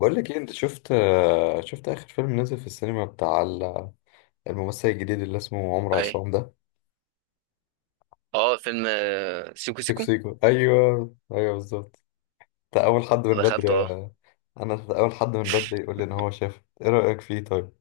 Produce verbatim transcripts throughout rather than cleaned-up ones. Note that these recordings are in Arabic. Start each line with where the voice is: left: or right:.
left: بقول لك ايه، انت شفت شفت اخر فيلم نزل في السينما بتاع ال- الممثل الجديد اللي اسمه عمرو
right: اي.
left: عصام ده.
right: اه، فيلم آه، سيكو
left: سيكو
right: سيكو.
left: سيكو، ايوه، ايوه، بالظبط. انت اول حد من بدري
right: دخلته، اه.
left: انا اول حد من بدري يقول لي ان هو شافه. ايه رايك فيه؟ طيب.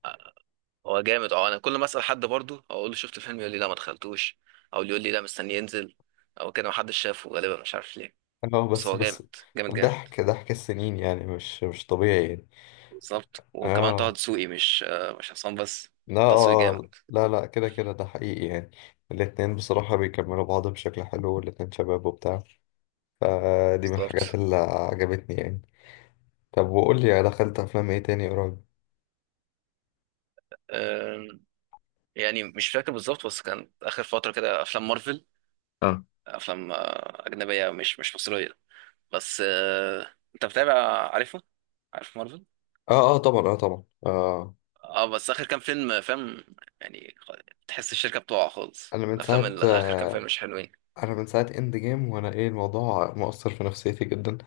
right: هو جامد. اه، انا كل ما اسال حد برضه اقول له شفت الفيلم، يقول لي لا، ما دخلتوش، او يقول لي لا، مستني ينزل، او كده محدش شافه، غالبا مش عارف ليه.
left: اه،
right: بس
left: بس،
right: هو جامد،
left: بس.
right: جامد، جامد.
left: ضحك ضحك السنين، يعني مش مش طبيعي يعني.
right: بالظبط، وكمان طه
left: اه،
right: دسوقي مش آه، مش عصام بس.
left: لا،
right: طه دسوقي
left: آه،
right: جامد.
left: آه. لا، لا، كده، كده، ده حقيقي يعني. الاتنين بصراحة بيكملوا بعض بشكل حلو، والاتنين شباب وبتاع. فدي من
right: بالظبط.
left: الحاجات اللي عجبتني يعني. طب، وقول لي دخلت افلام ايه تاني قريب؟
right: آم، يعني مش فاكر بالظبط، بس كان اخر فتره كده افلام مارفل.
left: اه،
right: افلام آه، اجنبيه، مش مش مصريه. بس آه، انت متابع؟ عارفه عارف مارفل؟
left: اه، اه طبعا، اه طبعا آه
right: اه. بس اخر كام فيلم، فاهم؟ يعني تحس الشركه بتقع خالص.
left: انا من
right: الافلام
left: ساعة
right: اللي اخر كام فيلم
left: آه
right: مش حلوين.
left: انا من ساعة اند جيم، وانا ايه، الموضوع مؤثر في نفسيتي جدا.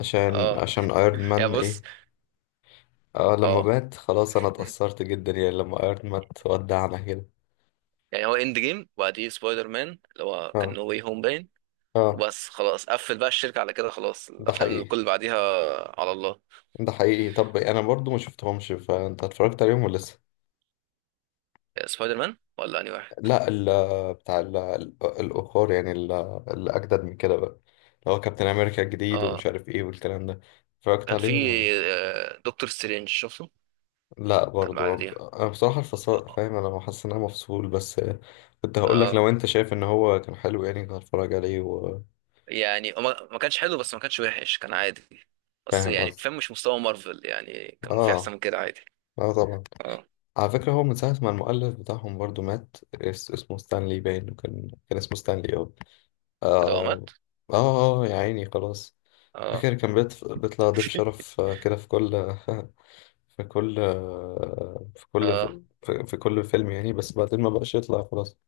left: عشان
right: اه.
left: عشان ايرون
right: يا
left: مان،
right: بص،
left: ايه. آه لما
right: اه،
left: مات خلاص، انا اتأثرت جدا يعني، لما ايرون مات ودعنا كده.
right: يعني هو اند جيم، وبعديه سبايدر مان اللي هو كان
left: اه،
right: نو واي هوم، باين.
left: اه،
right: وبس. خلاص قفل بقى الشركه على كده. خلاص
left: ده
right: الافلام اللي
left: حقيقي،
right: كل اللي بعديها. على الله.
left: ده حقيقي. طب انا برضو ما شفتهمش، فانت اتفرجت عليهم ولا لسه؟
right: سبايدر مان ولا انهي واحد؟
left: لا، ال بتاع ال الأخر يعني، ال- اللي أجدد من كده بقى، اللي هو كابتن أمريكا الجديد، ومش
right: اه.
left: عارف إيه والكلام ده. اتفرجت
right: كان في
left: عليهم ولا؟
right: آه، دكتور سترينج، شفته.
left: لا
right: كان
left: برضو، أنا بص-
right: بعديها.
left: أنا بصراحة الفصل،
right: اه.
left: فاهم، أنا حاسس إن أنا مفصول بس. كنت هقول لك
right: آه.
left: لو أنت شايف إن هو كان حلو، يعني كنت هتفرج عليه.
right: يعني ما ما كانش حلو، بس ما كانش وحش، كان عادي. بس
left: وفاهم
right: يعني
left: قصدي؟
right: فاهم، مش مستوى مارفل. يعني كان في احسن
left: آه،
right: من كده عادي.
left: آه طبعا.
right: اه.
left: على فكرة، هو من ساعة ما المؤلف بتاعهم برضو مات، اس- اسمه ستانلي باين، وكان كان اسمه ستانلي أه
right: كده هو
left: آه،
right: مات.
left: آه، يا عيني، خلاص.
right: اه،
left: فاكر كان بيت- بيطلع ضيف شرف آه، كده في كل في كل آه، في كل
right: اه،
left: في, في كل فيلم يعني، بس بعدين ما بقاش يطلع خلاص.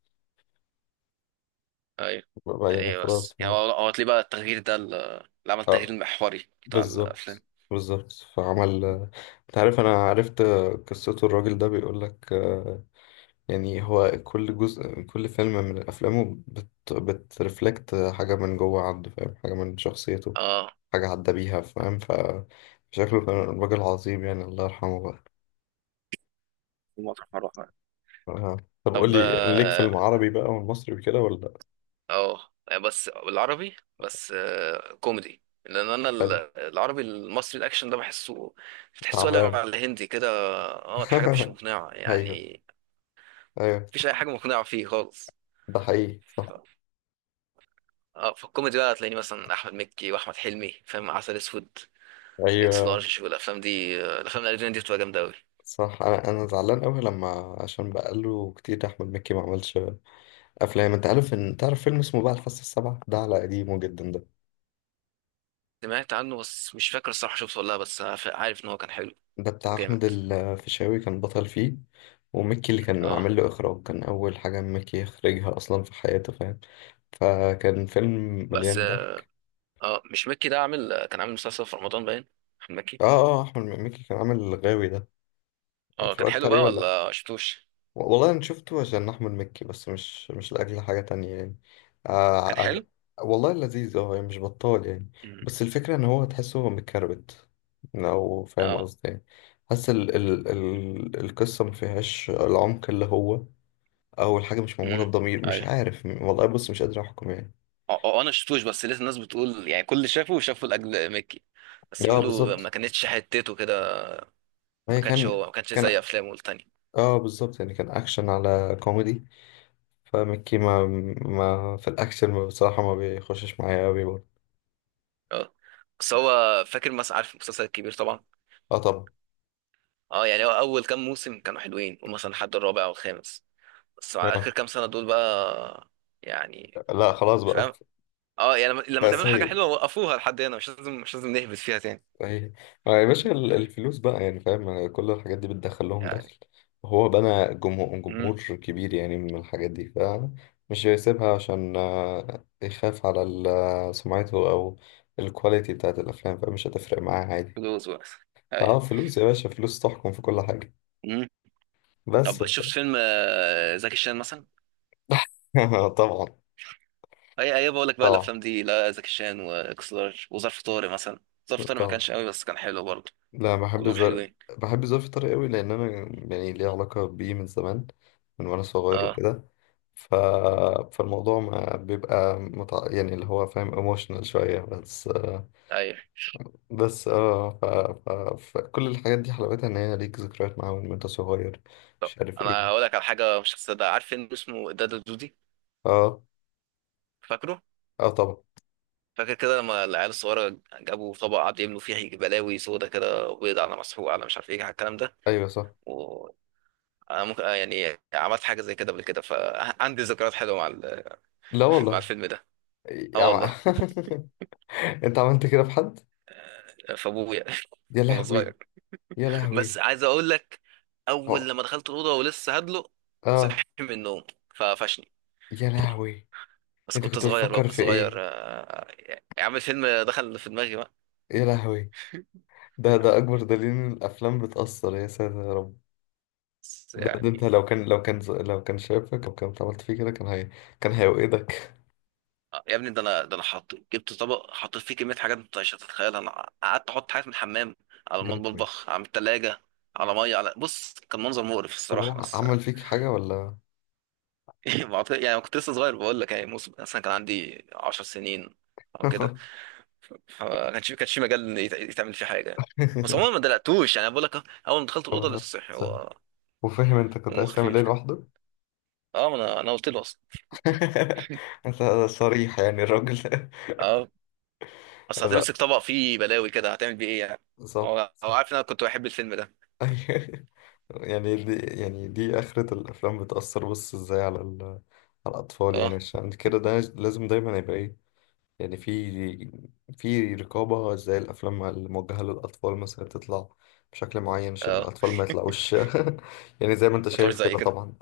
right: ايوه.
left: بقى
right: يعني
left: يعني
right: ايه؟ بس
left: خلاص
right: يعني
left: مات.
right: هو هو تلاقيه بقى التغيير ده، ال- اللي عمل التغيير
left: اه،
right: المحوري بتاع الافلام.
left: بالظبط، بالظبط. فعمل آه، انت عارف انا عرفت آه، قصته، الراجل ده بيقول لك آه، يعني، هو كل جزء، كل فيلم من افلامه بت بترفلكت حاجة من جوه عنده، فاهم، حاجة من شخصيته،
right: اه.
left: حاجة عدى بيها، فاهم، فشكله كان راجل عظيم يعني، الله يرحمه بقى.
right: مطرح ما رحنا.
left: آه. طب قول
right: طب،
left: لي، ليك في
right: اه.
left: العربي بقى والمصري وكده ولا؟
right: آه، يعني بس العربي، بس آه كوميدي، لان انا ال-
left: حلو.
right: العربي المصري الاكشن ده بحسه بتحسه قلب
left: تعبان.
right: على الهندي كده. اه. الحاجات مش مقنعه
left: ايوه،
right: يعني.
left: ايوه،
right: مفيش اي حاجه مقنعه فيه خالص.
left: ده حقيقي، صح.
right: ف- اه، في الكوميدي بقى هتلاقيني مثلا احمد مكي واحمد حلمي، فاهم؟ عسل اسود، اكس
left: ايوه،
right: لارج، والافلام دي، الافلام الاجنبيه دي بتبقى جامده قوي.
left: صح، انا انا زعلان قوي، لما عشان بقاله كتير احمد مكي ما عملش افلام. انت عارف، ان تعرف فيلم اسمه بقى الفصل السبعة ده، على قديمه جدا ده.
right: سمعت عنه بس مش فاكر الصراحه شفته ولا لا، بس أنا فا- عارف ان هو كان حلو.
left: ده
right: كان
left: بتاع احمد
right: جامد.
left: الفيشاوي، كان بطل فيه. ومكي اللي كان
right: اه.
left: عامل له اخراج، كان اول حاجه مكي يخرجها اصلا في حياته، فاهم. فكان فيلم
right: بس،
left: مليان ضحك.
right: اه، مش مكي ده عامل كان عامل مسلسل في رمضان باين. احمد مكي.
left: اه، اه، احمد مكي كان عامل الغاوي ده.
right: اه. كان
left: اتفرجت
right: حلو
left: عليه
right: بقى
left: ولا؟
right: ولا شفتوش؟
left: والله انا شفته عشان احمد مكي، بس مش مش لاجل حاجه تانية يعني.
right: كان
left: آه عج...
right: حلو.
left: والله لذيذ، اه يعني مش بطال يعني.
right: مم.
left: بس الفكره ان هو تحسه متكربت، لو فاهم
right: اه،
left: قصدي يعني. حاسس ال... ال... ال... القصه ما فيهاش العمق اللي هو، او الحاجه مش معموله
right: امم
left: بضمير، مش
right: ايوه.
left: عارف والله، بص مش قادر احكم يعني.
right: اه. آه، انا شفتوش، بس لقيت الناس بتقول يعني، كل اللي شافه شافوا لاجل مكي. بس
left: اه،
right: بيقولوا
left: بالظبط.
right: ما كانتش حتته كده. ما
left: هي
right: كانش
left: كان
right: هو، ما كانش زي
left: كان
right: افلامه التانية.
left: اه بالظبط يعني كان اكشن على كوميدي. فمكي، ما ما في الاكشن بصراحه، ما بيخشش معايا قوي برضه.
right: اه. بس هو، فاكر مثلا؟ عارف المسلسل الكبير طبعا.
left: اه طبعا.
right: اه. يعني هو اول كام موسم كانوا حلوين، ومثلا لحد الرابع او الخامس. بس مع اخر كام سنه دول بقى، يعني،
left: لا، خلاص بقى.
right: فاهم؟ اه، يعني لما لما
left: بقى
right: تعملوا حاجه
left: سيد.
right: حلوه وقفوها لحد هنا. مش لازم، مش لازم نهبط فيها تاني.
left: صحيح. ما يا باشا، ال- الفلوس بقى يعني، فاهم، كل الحاجات دي بتدخل لهم
right: يعني،
left: دخل. وهو بنى جمهور
right: امم
left: جمهور كبير يعني من الحاجات دي، فمش هيسيبها عشان آه، يخاف على ال- سمعته، او الكواليتي بتاعت الافلام، فمش هتفرق معاه عادي.
right: فلوس بس.
left: اه،
right: ايوه.
left: فلوس يا باشا، فلوس تحكم في كل حاجة.
right: امم
left: بس
right: طب، شفت
left: ف-
right: فيلم آه، زكي شان مثلا؟
left: طبعا،
right: اي، اي. بقول لك بقى
left: طبعا،
right: الافلام دي، لا زكي شان واكس لارج وظرف طارق مثلا. ظرف طارق ما
left: طبعا.
right: كانش قوي بس كان حلو برضه.
left: لا، بحب
right: كلهم
left: الزرق.
right: حلوين.
left: بحب الزرق في الطريق قوي، لان انا يعني ليه علاقه بيه من زمان، من وانا صغير
right: اه.
left: وكده. ف... فالموضوع ما بيبقى متع... يعني، اللي هو فاهم، ايموشنال شويه بس.
right: ايوه.
left: بس اه، ف... ف... فكل الحاجات دي حلاوتها ان هي ليك ذكريات معاهم وانت صغير،
right: طب،
left: مش عارف
right: انا هقول
left: ايه.
right: لك على حاجه مش هتصدق. عارف فيلم اسمه دادا دودي؟
left: اه،
right: فاكره؟
left: اه طبعا،
right: فاكر كده لما العيال الصغيرة جابوا طبق، قعدوا يملوا فيه بلاوي سودا كده، بيض على مسحوق على مش عارف ايه، على الكلام ده.
left: ايوه، صح،
right: و أنا ممكن آه يعني، عملت حاجة زي كده قبل كده، فعندي ذكريات حلوة مع ال-
left: لا
right: مع
left: والله.
right: الفيلم ده.
left: يا
right: اه، والله.
left: عم... انت عملت كده في حد؟
right: فابويا،
left: يا
right: وانا
left: لهوي،
right: صغير.
left: يا
right: بس
left: لهوي.
right: عايز اقول لك، اول
left: اه،
right: لما دخلت الأوضة ولسه هدلق،
left: آه،
right: صحي من النوم، فقفشني.
left: يا لهوي.
right: بس
left: انت
right: كنت
left: كنت
right: صغير بقى،
left: بتفكر
right: كنت
left: في
right: صغير.
left: ايه؟
right: آه، يا عم، الفيلم دخل في دماغي بقى.
left: يا لهوي. ده ده اكبر دليل ان الافلام بتاثر، يا ساتر يا رب.
right: بس
left: ده, ده انت،
right: يعني،
left: لو كان لو كان لو كان شافك او كان عملت فيه كده، كان هي كان هيوقدك.
right: آه، يا ابني، ده انا ده انا حط جبت طبق، حطيت فيه كميه حاجات انت مش هتتخيلها. انا قعدت احط حاجات من الحمام، على
left: يا لهوي.
right: المطبخ، على التلاجة، على ميه، على بص، كان منظر مقرف
left: طب
right: الصراحه،
left: هو
right: بس.
left: عمل فيك حاجه ولا؟
right: بعت- يعني كنت لسه صغير، بقول لك يعني موسم مثلا كان عندي 10 سنين او كده. فما كانش كانش في مجال إن يت- يتعمل فيه حاجه. بس عموما ما دلقتوش، يعني بقول لك، اول ما دخلت
left: طب
right: الاوضه
left: ده
right: لسه صحي
left: سهل.
right: هو.
left: وفاهم انت كنت
right: نومه
left: عايز تعمل ايه
right: خفيف كده.
left: لوحده؟
right: اه، ما انا، انا قلت له اصلا.
left: انت صريح يعني الراجل.
right: اه، اصل
left: لا،
right: هتمسك طبق فيه بلاوي كده، هتعمل بيه ايه يعني؟
left: صح،
right: هو هو
left: صح.
right: عارف ان انا كنت بحب الفيلم ده.
left: أيوه. يعني دي يعني دي اخرة الافلام، بتاثر بص ازاي على ال... على الاطفال يعني،
right: اه،
left: عشان كده ده لازم دايما يبقى ايه. يعني في في رقابة، زي الأفلام الموجهة للأطفال مثلا تطلع بشكل معين عشان
right: اه،
left: الأطفال ما يطلعوش يعني زي ما أنت
right: ما طلعوش
left: شايف
right: زي
left: كده
right: كده.
left: طبعا.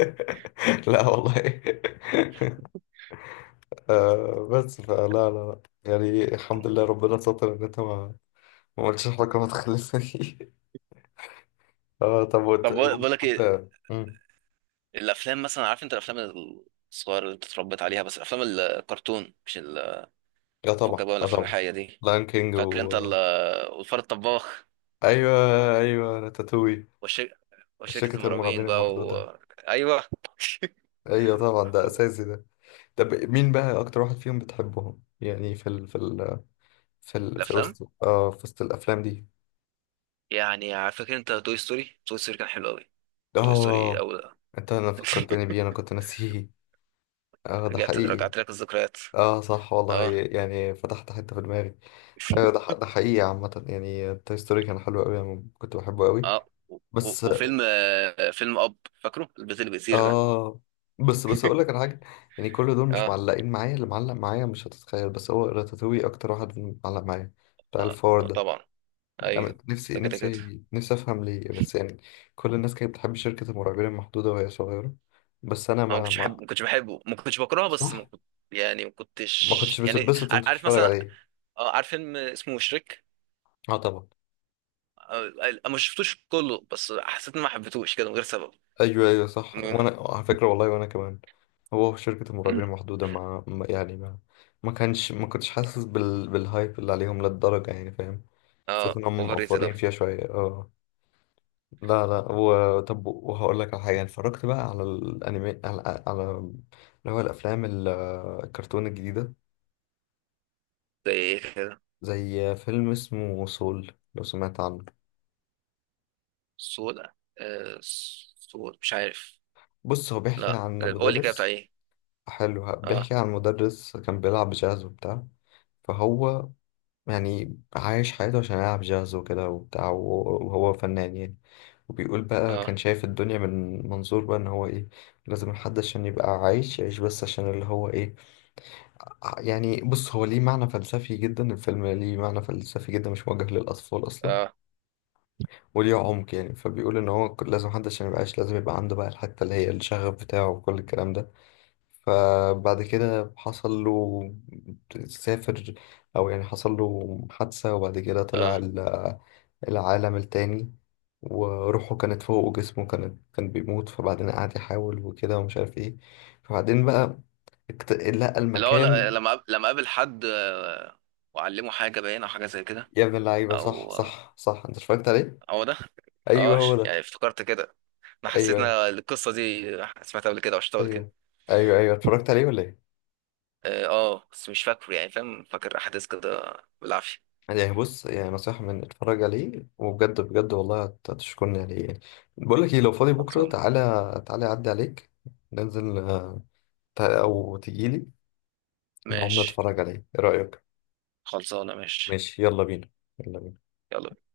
left: لا والله. آه بس، فلا، لا، لا، يعني الحمد
right: مم.
left: لله، ربنا ستر إن أنت ما ما قلتش حاجة ما تخلفني. اه طب، وت...
right: طب، بقول بقول لك ايه،
left: وبتحب. مم.
right: الافلام مثلا، عارف انت الافلام الصغيره اللي انت اتربيت عليها، بس الافلام الكرتون مش ال-
left: اه
right: فكك بقى
left: طبعا،
right: من
left: اه
right: الافلام
left: طبعا.
right: الحقيقيه دي.
left: لاين كينج
right: فاكر
left: و
right: انت ال- والفار الطباخ،
left: أيوه، أيوه، راتاتوي.
right: والشر... وشركه
left: شركة
right: المرعبين
left: المرعبين
right: بقى،
left: المحدودة.
right: و... ايوه.
left: أيوه طبعا، ده أساسي ده. طب مين بقى اكتر واحد فيهم بتحبهم يعني في ال في ال في ال في
right: الافلام،
left: وسط اه في وسط الافلام دي.
right: يعني، عارف- فاكر انت توي ستوري؟ توي ستوري كان حلو قوي. توي ستوري
left: اه،
right: اول.
left: انت انا فكرتني بيه، انا كنت ناسيه. اه، ده
right: رجعت
left: حقيقي.
right: رجعت لك الذكريات.
left: اه صح والله،
right: اه.
left: يعني فتحت حتة في دماغي. ايوه، ده ح- ده حقيقي عامة يعني، توي ستوري كان حلو قوي، انا كنت بحبه قوي.
right: اه، و- و-
left: بس
right: وفيلم آه، فيلم اب، فاكره البيت اللي بيطير ده؟
left: اه بس، بس اقول لك على حاجة، يعني كل دول مش
right: اه،
left: معلقين معايا، اللي معلق معايا مش هتتخيل، بس هو راتاتوي اكتر واحد معلق معايا، بتاع
right: اه،
left: الفار ده.
right: طبعا.
left: أنا
right: ايوه
left: نفسي،
right: ده، كده كده.
left: نفسي، نفسي أفهم ليه، بس يعني كل الناس كانت بتحب شركة المرعبين المحدودة وهي صغيرة، بس أنا
right: انا ما
left: ما
right: كنتش
left: ما
right: احب ما كنتش بحبه، ما كنتش بكرهه، بس ما
left: صح،
right: كنت، يعني، ما
left: ما كنتش
right: كنتش، يعني،
left: بتتبسط
right: ع-
left: وأنت
right: عارف
left: بتتفرج
right: مثلا،
left: عليه.
right: آه، عارف فيلم اسمه مشرك؟
left: أه طبعا.
right: آه، آه، ما شفتوش كله، بس حسيت اني ما حبيتهوش كده من غير سبب.
left: أيوه، أيوه، صح،
right: م-
left: وأنا على فكرة والله، وأنا كمان. هو شركة المرعبين
right: م-
left: المحدودة، ما ما- يعني ما ما كانش، ما كنتش حاسس بال... بالهايب اللي عليهم للدرجة يعني، فاهم. حسيت
right: اه،
left: إنهم
right: اوفر ريتد اوي.
left: مقفرين فيها شوية أه لا، لا، و... طب وهقول لك على حاجة، اتفرجت بقى على الأنمي، على, على اللي هو الأفلام ال- الكرتون الجديدة،
right: زي ايه كده؟
left: زي فيلم اسمه سول، لو سمعت عنه.
right: سودا. آه، سودا، مش عارف.
left: بص هو، بيحكي
right: لا،
left: عن
right: قول لي كده بتاع
left: مدرس
right: ايه؟
left: حلو،
right: اه،
left: بيحكي عن مدرس كان بيلعب جاز وبتاع. فهو يعني عايش حياته عشان يلعب جاز وكده وبتاع، وهو وهو فنان يعني. وبيقول بقى،
right: اه،
left: كان شايف الدنيا من منظور بقى ان هو ايه، لازم الحد عشان يبقى عايش يعيش بس عشان اللي هو ايه. آه، يعني بص، هو ليه معنى فلسفي جدا، الفيلم ليه معنى فلسفي جدا، مش موجه للأطفال أصلا،
right: اه،
left: وليه عمق يعني. فبيقول إن هو ك- لازم محدش عشان يبقاش، لازم يبقى عنده بقى الحتة اللي هي الشغف بتاعه وكل الكلام ده. فبعد كده حصل له، سافر، أو يعني حصل له حادثة، وبعد كده طلع
right: اه.
left: ال- العالم التاني، وروحه كانت فوق وجسمه كان كان بيموت. فبعدين قعد يحاول وكده ومش عارف ايه. فبعدين بقى اكت- لقى
right: اللي هو
left: المكان.
right: ل- لما أق- لما قابل حد، آه، وعلمه حاجه، باينه، او حاجه زي كده.
left: يا ابن اللعيبة، صح،
right: او
left: صح، صح، انت اتفرجت عليه؟
right: هو ده.
left: ايوه،
right: اه،
left: هو
right: ش-
left: ده.
right: يعني افتكرت كده. انا حسيت
left: ايوه،
right: ان
left: ايوه،
right: أنا القصه دي سمعتها قبل كده او شفتها قبل كده.
left: ايوه، ايوه، ايوه، اتفرجت عليه ولا ايه؟
right: اه. آه، بس مش فاكره، يعني فاهم؟ فاكر احداث كده بالعافيه.
left: يعني بص، يعني نصيحة، من اتفرج عليه وبجد، بجد والله هت- هتشكرني عليه يعني. بقول لك ايه، لو فاضي بكرة
right: خلصان،
left: تعالى، تعالى اعدي عليك، ننزل آه، تع- او تجيلي نقعد
right: ماشي.
left: نتفرج عليه، ايه رأيك؟
right: خلصانه، ماشي.
left: ماشي، يلا بينا، يلا بينا.
right: يلا.